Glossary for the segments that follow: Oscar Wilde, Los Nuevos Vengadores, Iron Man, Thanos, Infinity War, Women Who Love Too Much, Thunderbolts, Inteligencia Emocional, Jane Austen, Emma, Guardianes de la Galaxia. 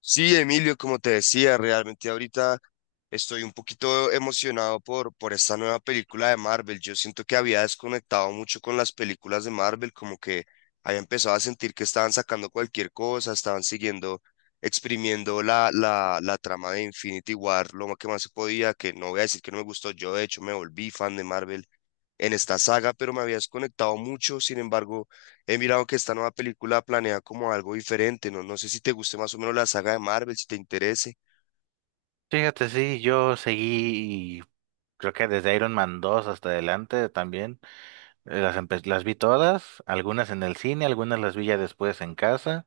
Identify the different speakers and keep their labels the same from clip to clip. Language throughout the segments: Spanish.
Speaker 1: Sí, Emilio, como te decía, realmente ahorita estoy un poquito emocionado por esta nueva película de Marvel. Yo siento que había desconectado mucho con las películas de Marvel, como que había empezado a sentir que estaban sacando cualquier cosa, estaban siguiendo, exprimiendo la trama de Infinity War, lo más que más se podía, que no voy a decir que no me gustó. Yo, de hecho, me volví fan de Marvel en esta saga, pero me había desconectado mucho. Sin embargo, he mirado que esta nueva película planea como algo diferente, ¿no? No sé si te guste más o menos la saga de Marvel, si te interese.
Speaker 2: Fíjate, sí, yo seguí, creo que desde Iron Man 2 hasta adelante también, las vi todas, algunas en el cine, algunas las vi ya después en casa,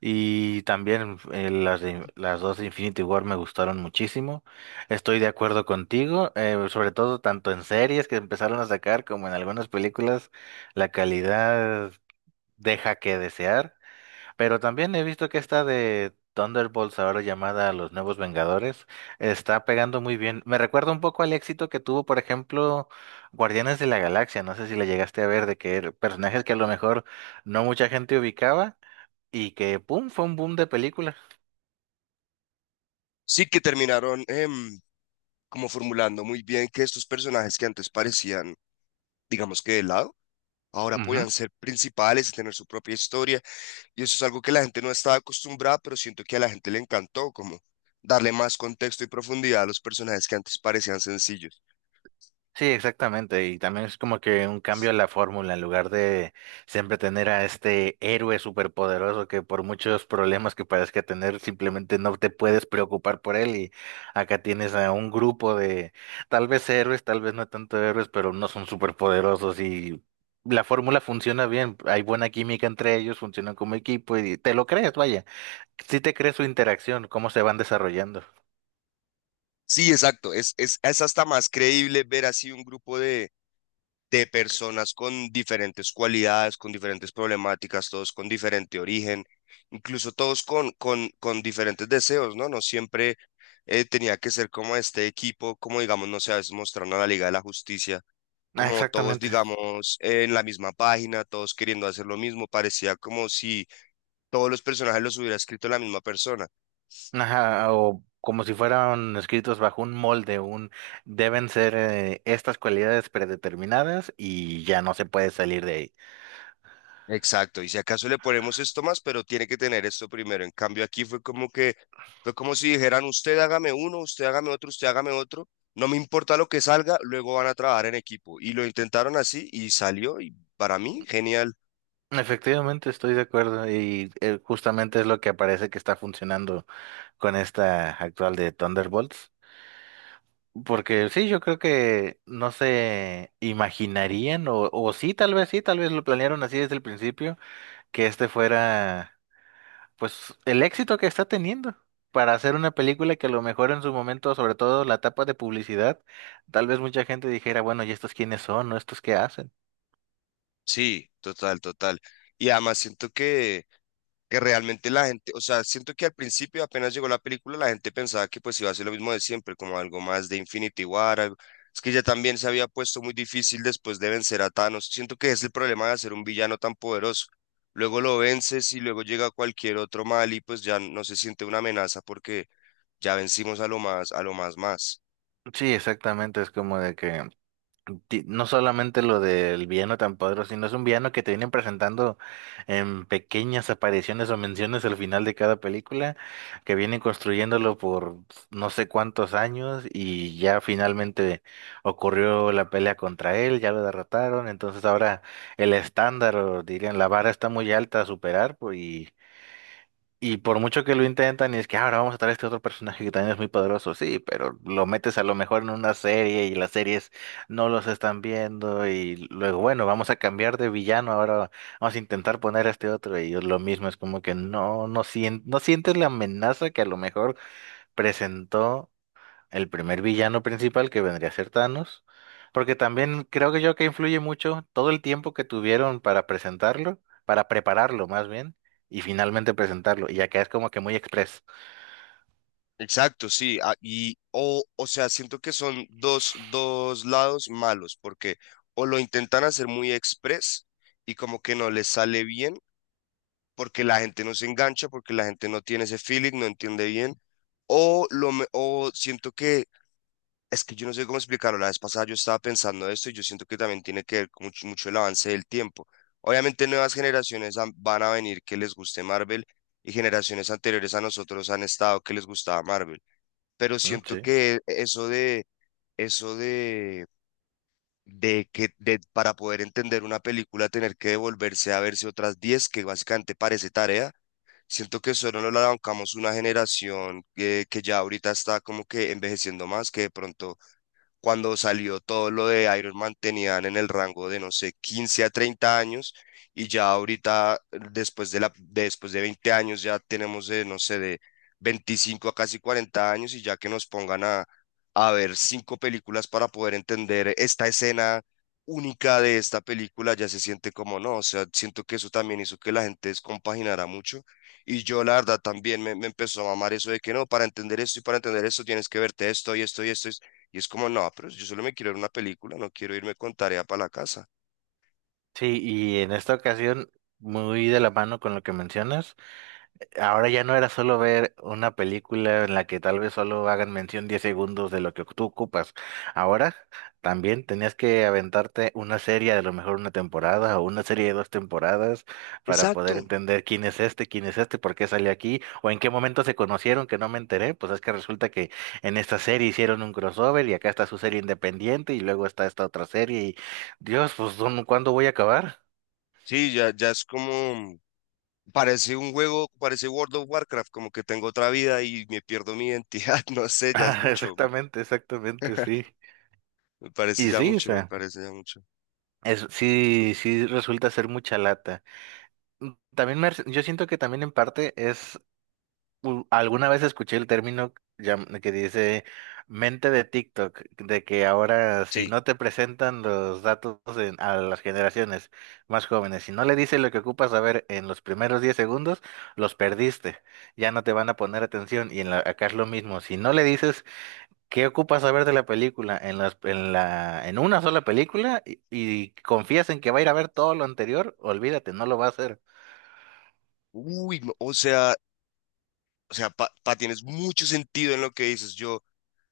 Speaker 2: y también las dos de Infinity War me gustaron muchísimo. Estoy de acuerdo contigo, sobre todo tanto en series que empezaron a sacar como en algunas películas, la calidad deja que desear. Pero también he visto que esta de Thunderbolts, ahora llamada Los Nuevos Vengadores, está pegando muy bien. Me recuerda un poco al éxito que tuvo, por ejemplo, Guardianes de la Galaxia. No sé si la llegaste a ver, de que personajes que a lo mejor no mucha gente ubicaba y que, ¡pum!, fue un boom de película.
Speaker 1: Sí, que terminaron como formulando muy bien que estos personajes que antes parecían, digamos, que de lado, ahora
Speaker 2: Ujú.
Speaker 1: podían ser principales y tener su propia historia. Y eso es algo que la gente no estaba acostumbrada, pero siento que a la gente le encantó, como darle más contexto y profundidad a los personajes que antes parecían sencillos.
Speaker 2: Sí, exactamente. Y también es como que un cambio a la fórmula, en lugar de siempre tener a este héroe superpoderoso que por muchos problemas que parezca tener, simplemente no te puedes preocupar por él. Y acá tienes a un grupo de tal vez héroes, tal vez no tanto héroes, pero no son superpoderosos y la fórmula funciona bien. Hay buena química entre ellos, funcionan como equipo y te lo crees, vaya. Sí te crees su interacción, cómo se van desarrollando.
Speaker 1: Sí, exacto. Es hasta más creíble ver así un grupo de personas con diferentes cualidades, con diferentes problemáticas, todos con diferente origen, incluso todos con diferentes deseos, ¿no? No siempre tenía que ser como este equipo, como digamos, no sé, a veces mostraron a la Liga de la Justicia,
Speaker 2: Ah,
Speaker 1: como todos,
Speaker 2: exactamente.
Speaker 1: digamos, en la misma página, todos queriendo hacer lo mismo, parecía como si todos los personajes los hubiera escrito la misma persona.
Speaker 2: Ajá, o como si fueran escritos bajo un molde, un deben ser estas cualidades predeterminadas y ya no se puede salir de ahí.
Speaker 1: Exacto, y si acaso le ponemos esto más, pero tiene que tener esto primero. En cambio, aquí fue como que, fue como si dijeran, usted hágame uno, usted hágame otro, no me importa lo que salga, luego van a trabajar en equipo. Y lo intentaron así y salió, y para mí, genial.
Speaker 2: Efectivamente, estoy de acuerdo y justamente es lo que parece que está funcionando con esta actual de Thunderbolts. Porque sí, yo creo que no se imaginarían, o sí, tal vez lo planearon así desde el principio, que este fuera. Pues el éxito que está teniendo para hacer una película que a lo mejor en su momento, sobre todo la etapa de publicidad, tal vez mucha gente dijera, bueno, ¿y estos quiénes son? ¿No estos qué hacen?
Speaker 1: Sí, total, total. Y además siento que realmente la gente, o sea, siento que al principio apenas llegó la película, la gente pensaba que pues iba a ser lo mismo de siempre, como algo más de Infinity War, es que ya también se había puesto muy difícil después de vencer a Thanos, siento que es el problema de hacer un villano tan poderoso, luego lo vences y luego llega cualquier otro mal y pues ya no se siente una amenaza porque ya vencimos a lo más más.
Speaker 2: Sí, exactamente, es como de que no solamente lo del villano tan poderoso, sino es un villano que te vienen presentando en pequeñas apariciones o menciones al final de cada película, que vienen construyéndolo por no sé cuántos años y ya finalmente ocurrió la pelea contra él, ya lo derrotaron, entonces ahora el estándar, o dirían, la vara está muy alta a superar, pues, y por mucho que lo intentan, y es que "Ah, ahora vamos a traer este otro personaje que también es muy poderoso, sí, pero lo metes a lo mejor en una serie y las series no los están viendo y luego, bueno, vamos a cambiar de villano, ahora vamos a intentar poner a este otro y lo mismo, es como que no, no, no sientes la amenaza que a lo mejor presentó el primer villano principal que vendría a ser Thanos, porque también creo que yo que influye mucho todo el tiempo que tuvieron para presentarlo, para prepararlo más bien, y finalmente presentarlo, y acá es como que muy express.
Speaker 1: Exacto, sí, ah, o sea, siento que son dos lados malos, porque o lo intentan hacer muy express y como que no les sale bien, porque la gente no se engancha, porque la gente no tiene ese feeling, no entiende bien, o siento que es que yo no sé cómo explicarlo, la vez pasada yo estaba pensando esto y yo siento que también tiene que ver con mucho, mucho el avance del tiempo. Obviamente nuevas van a venir que les guste Marvel y generaciones anteriores a nosotros han estado que les gustaba Marvel, pero
Speaker 2: Mm.
Speaker 1: siento
Speaker 2: Sí.
Speaker 1: que eso de para poder entender una película tener que devolverse a verse otras 10 que básicamente parece tarea, siento que solo nos la bancamos una generación que ya ahorita está como que envejeciendo más, que de pronto cuando salió todo lo de Iron Man tenían en el rango de, no sé, 15 a 30 años y ya ahorita, después de después de 20 años, ya tenemos, de, no sé, de 25 a casi 40 años, y ya que nos pongan a ver 5 películas para poder entender esta escena única de esta película, ya se siente como no, o sea, siento que eso también hizo que la gente descompaginara mucho y yo la verdad también me empezó a mamar eso de que no, para entender esto y para entender esto tienes que verte esto y esto y esto y es como, no, pero yo solo me quiero ver una película, no quiero irme con tarea para la casa.
Speaker 2: Sí, y en esta ocasión, muy de la mano con lo que mencionas. Ahora ya no era solo ver una película en la que tal vez solo hagan mención 10 segundos de lo que tú ocupas. Ahora también tenías que aventarte una serie, a lo mejor una temporada o una serie de dos temporadas para poder
Speaker 1: Exacto.
Speaker 2: entender quién es este, por qué salió aquí o en qué momento se conocieron que no me enteré. Pues es que resulta que en esta serie hicieron un crossover y acá está su serie independiente y luego está esta otra serie y Dios, pues ¿cuándo voy a acabar?
Speaker 1: Sí, ya, ya es como, parece un juego, parece World of Warcraft, como que tengo otra vida y me pierdo mi identidad, no sé, ya es
Speaker 2: Ah,
Speaker 1: mucho,
Speaker 2: exactamente, exactamente, sí.
Speaker 1: me parece
Speaker 2: Y
Speaker 1: ya
Speaker 2: sí, o
Speaker 1: mucho, me
Speaker 2: sea.
Speaker 1: parece ya mucho.
Speaker 2: Sí, sí resulta ser mucha lata. Mm. También yo siento que también en parte es, alguna vez escuché el término que dice mente de TikTok, de que ahora si
Speaker 1: Sí.
Speaker 2: no te presentan los datos a las generaciones más jóvenes, si no le dices lo que ocupas saber en los primeros 10 segundos, los perdiste, ya no te van a poner atención. Y acá es lo mismo, si no le dices ¿qué ocupas saber de la película? En las, en la, en una sola película y confías en que va a ir a ver todo lo anterior, olvídate, no lo va a hacer.
Speaker 1: Uy, no, o sea, tienes mucho sentido en lo que dices. Yo,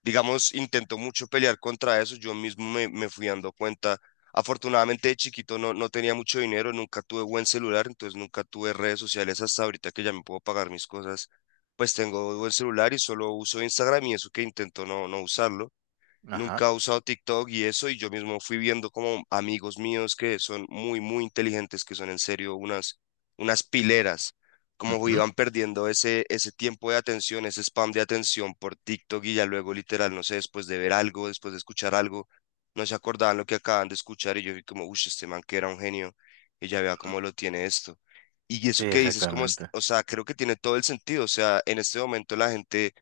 Speaker 1: digamos, intento mucho pelear contra eso, yo mismo me fui dando cuenta. Afortunadamente de chiquito no tenía mucho dinero, nunca tuve buen celular, entonces nunca tuve redes sociales hasta ahorita que ya me puedo pagar mis cosas, pues tengo buen celular y solo uso Instagram y eso que intento no usarlo. Nunca
Speaker 2: Ajá.
Speaker 1: he usado TikTok y eso, y yo mismo fui viendo como amigos míos que son muy inteligentes, que son en serio unas, unas pileras, como
Speaker 2: Ujú.
Speaker 1: iban perdiendo ese tiempo de atención, ese spam de atención por TikTok y ya luego literal, no sé, después de ver algo, después de escuchar algo, no se acordaban lo que acaban de escuchar y yo vi como, uff, este man que era un genio y ya vea cómo lo tiene esto. Y eso
Speaker 2: Sí,
Speaker 1: que dices, como,
Speaker 2: exactamente.
Speaker 1: o sea, creo que tiene todo el sentido, o sea, en este momento la gente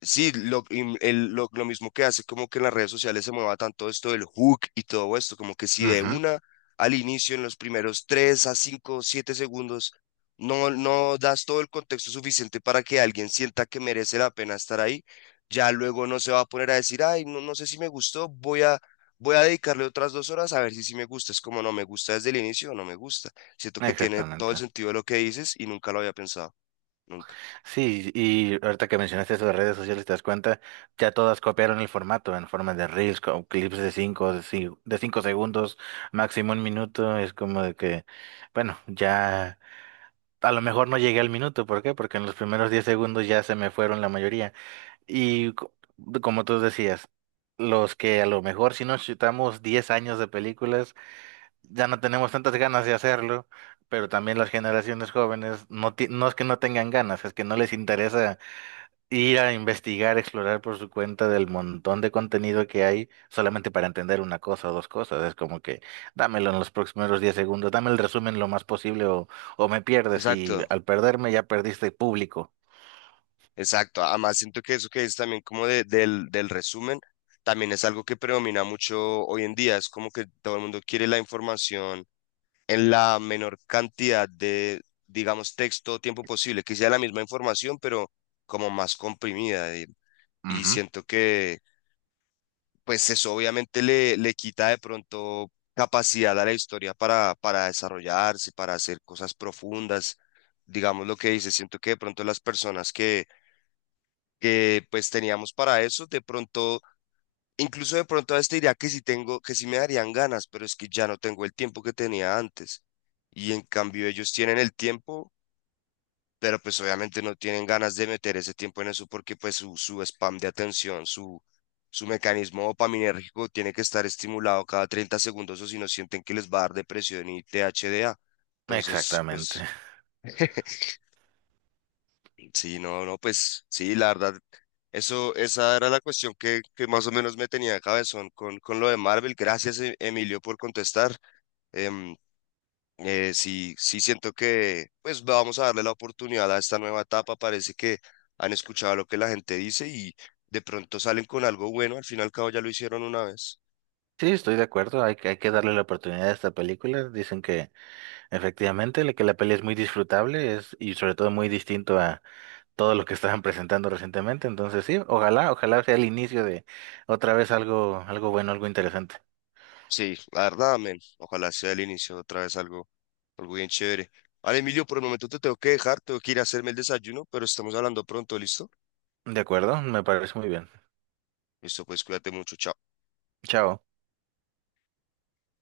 Speaker 1: sí, lo, y el- lo mismo que hace como que en las redes sociales se mueva tanto esto del hook y todo esto, como que si de
Speaker 2: Ujú.
Speaker 1: una al inicio, en los primeros 3 a 5 7 segundos, no das todo el contexto suficiente para que alguien sienta que merece la pena estar ahí, ya luego no se va a poner a decir, ay, no, no sé si me gustó, voy a dedicarle otras 2 horas a ver si sí me gusta, es como no me gusta desde el inicio o no me gusta. Siento que tiene todo el
Speaker 2: Exactamente.
Speaker 1: sentido de lo que dices y nunca lo había pensado, nunca.
Speaker 2: Sí, y ahorita que mencionaste eso de redes sociales, te das cuenta, ya todas copiaron el formato en forma de reels, con clips de 5 segundos, máximo un minuto. Es como de que, bueno, ya a lo mejor no llegué al minuto. ¿Por qué? Porque en los primeros 10 segundos ya se me fueron la mayoría. Y como tú decías, los que a lo mejor si nos chutamos 10 años de películas, ya no tenemos tantas ganas de hacerlo, pero también las generaciones jóvenes no, no es que no tengan ganas, es que no les interesa ir a investigar, explorar por su cuenta del montón de contenido que hay solamente para entender una cosa o dos cosas. Es como que dámelo en los próximos 10 segundos, dame el resumen lo más posible o me pierdes y
Speaker 1: Exacto.
Speaker 2: al perderme ya perdiste público.
Speaker 1: Exacto, además siento que eso que es también como del resumen, también es algo que predomina mucho hoy en día, es como que todo el mundo quiere la información en la menor cantidad de, digamos, texto o tiempo posible, que sea la misma información, pero como más comprimida, y
Speaker 2: Ujú.
Speaker 1: siento que, pues eso obviamente le quita de pronto capacidad a la historia para desarrollarse, para hacer cosas profundas, digamos lo que dices. Siento que de pronto las personas que pues teníamos para eso. De pronto, incluso de pronto a este diría que sí tengo, que sí me darían ganas, pero es que ya no tengo el tiempo que tenía antes. Y en cambio ellos tienen el tiempo, pero pues obviamente no tienen ganas de meter ese tiempo en eso porque pues su spam de atención, su mecanismo dopaminérgico tiene que estar estimulado cada 30 segundos o si no sienten que les va a dar depresión y THDA. Entonces,
Speaker 2: Exactamente.
Speaker 1: pues... Sí, no, no, pues sí, la verdad, eso, esa era la cuestión que más o menos me tenía de cabezón con lo de Marvel. Gracias, Emilio, por contestar. Em, sí, sí siento que, pues vamos a darle la oportunidad a esta nueva etapa. Parece que han escuchado lo que la gente dice y de pronto salen con algo bueno. Al fin y al cabo ya lo hicieron una vez.
Speaker 2: Sí, estoy de acuerdo, hay que darle la oportunidad a esta película. Dicen que efectivamente que la peli es muy disfrutable y sobre todo muy distinto a todo lo que estaban presentando recientemente. Entonces sí, ojalá, ojalá sea el inicio de otra vez algo, algo bueno, algo interesante.
Speaker 1: Sí, la verdad, amén. Ojalá sea el inicio otra vez algo, algo bien chévere. Vale, Emilio, por el momento te tengo que dejar, tengo que ir a hacerme el desayuno, pero estamos hablando pronto, ¿listo?
Speaker 2: De acuerdo, me parece muy bien.
Speaker 1: Listo, pues cuídate mucho, chao.
Speaker 2: Chao.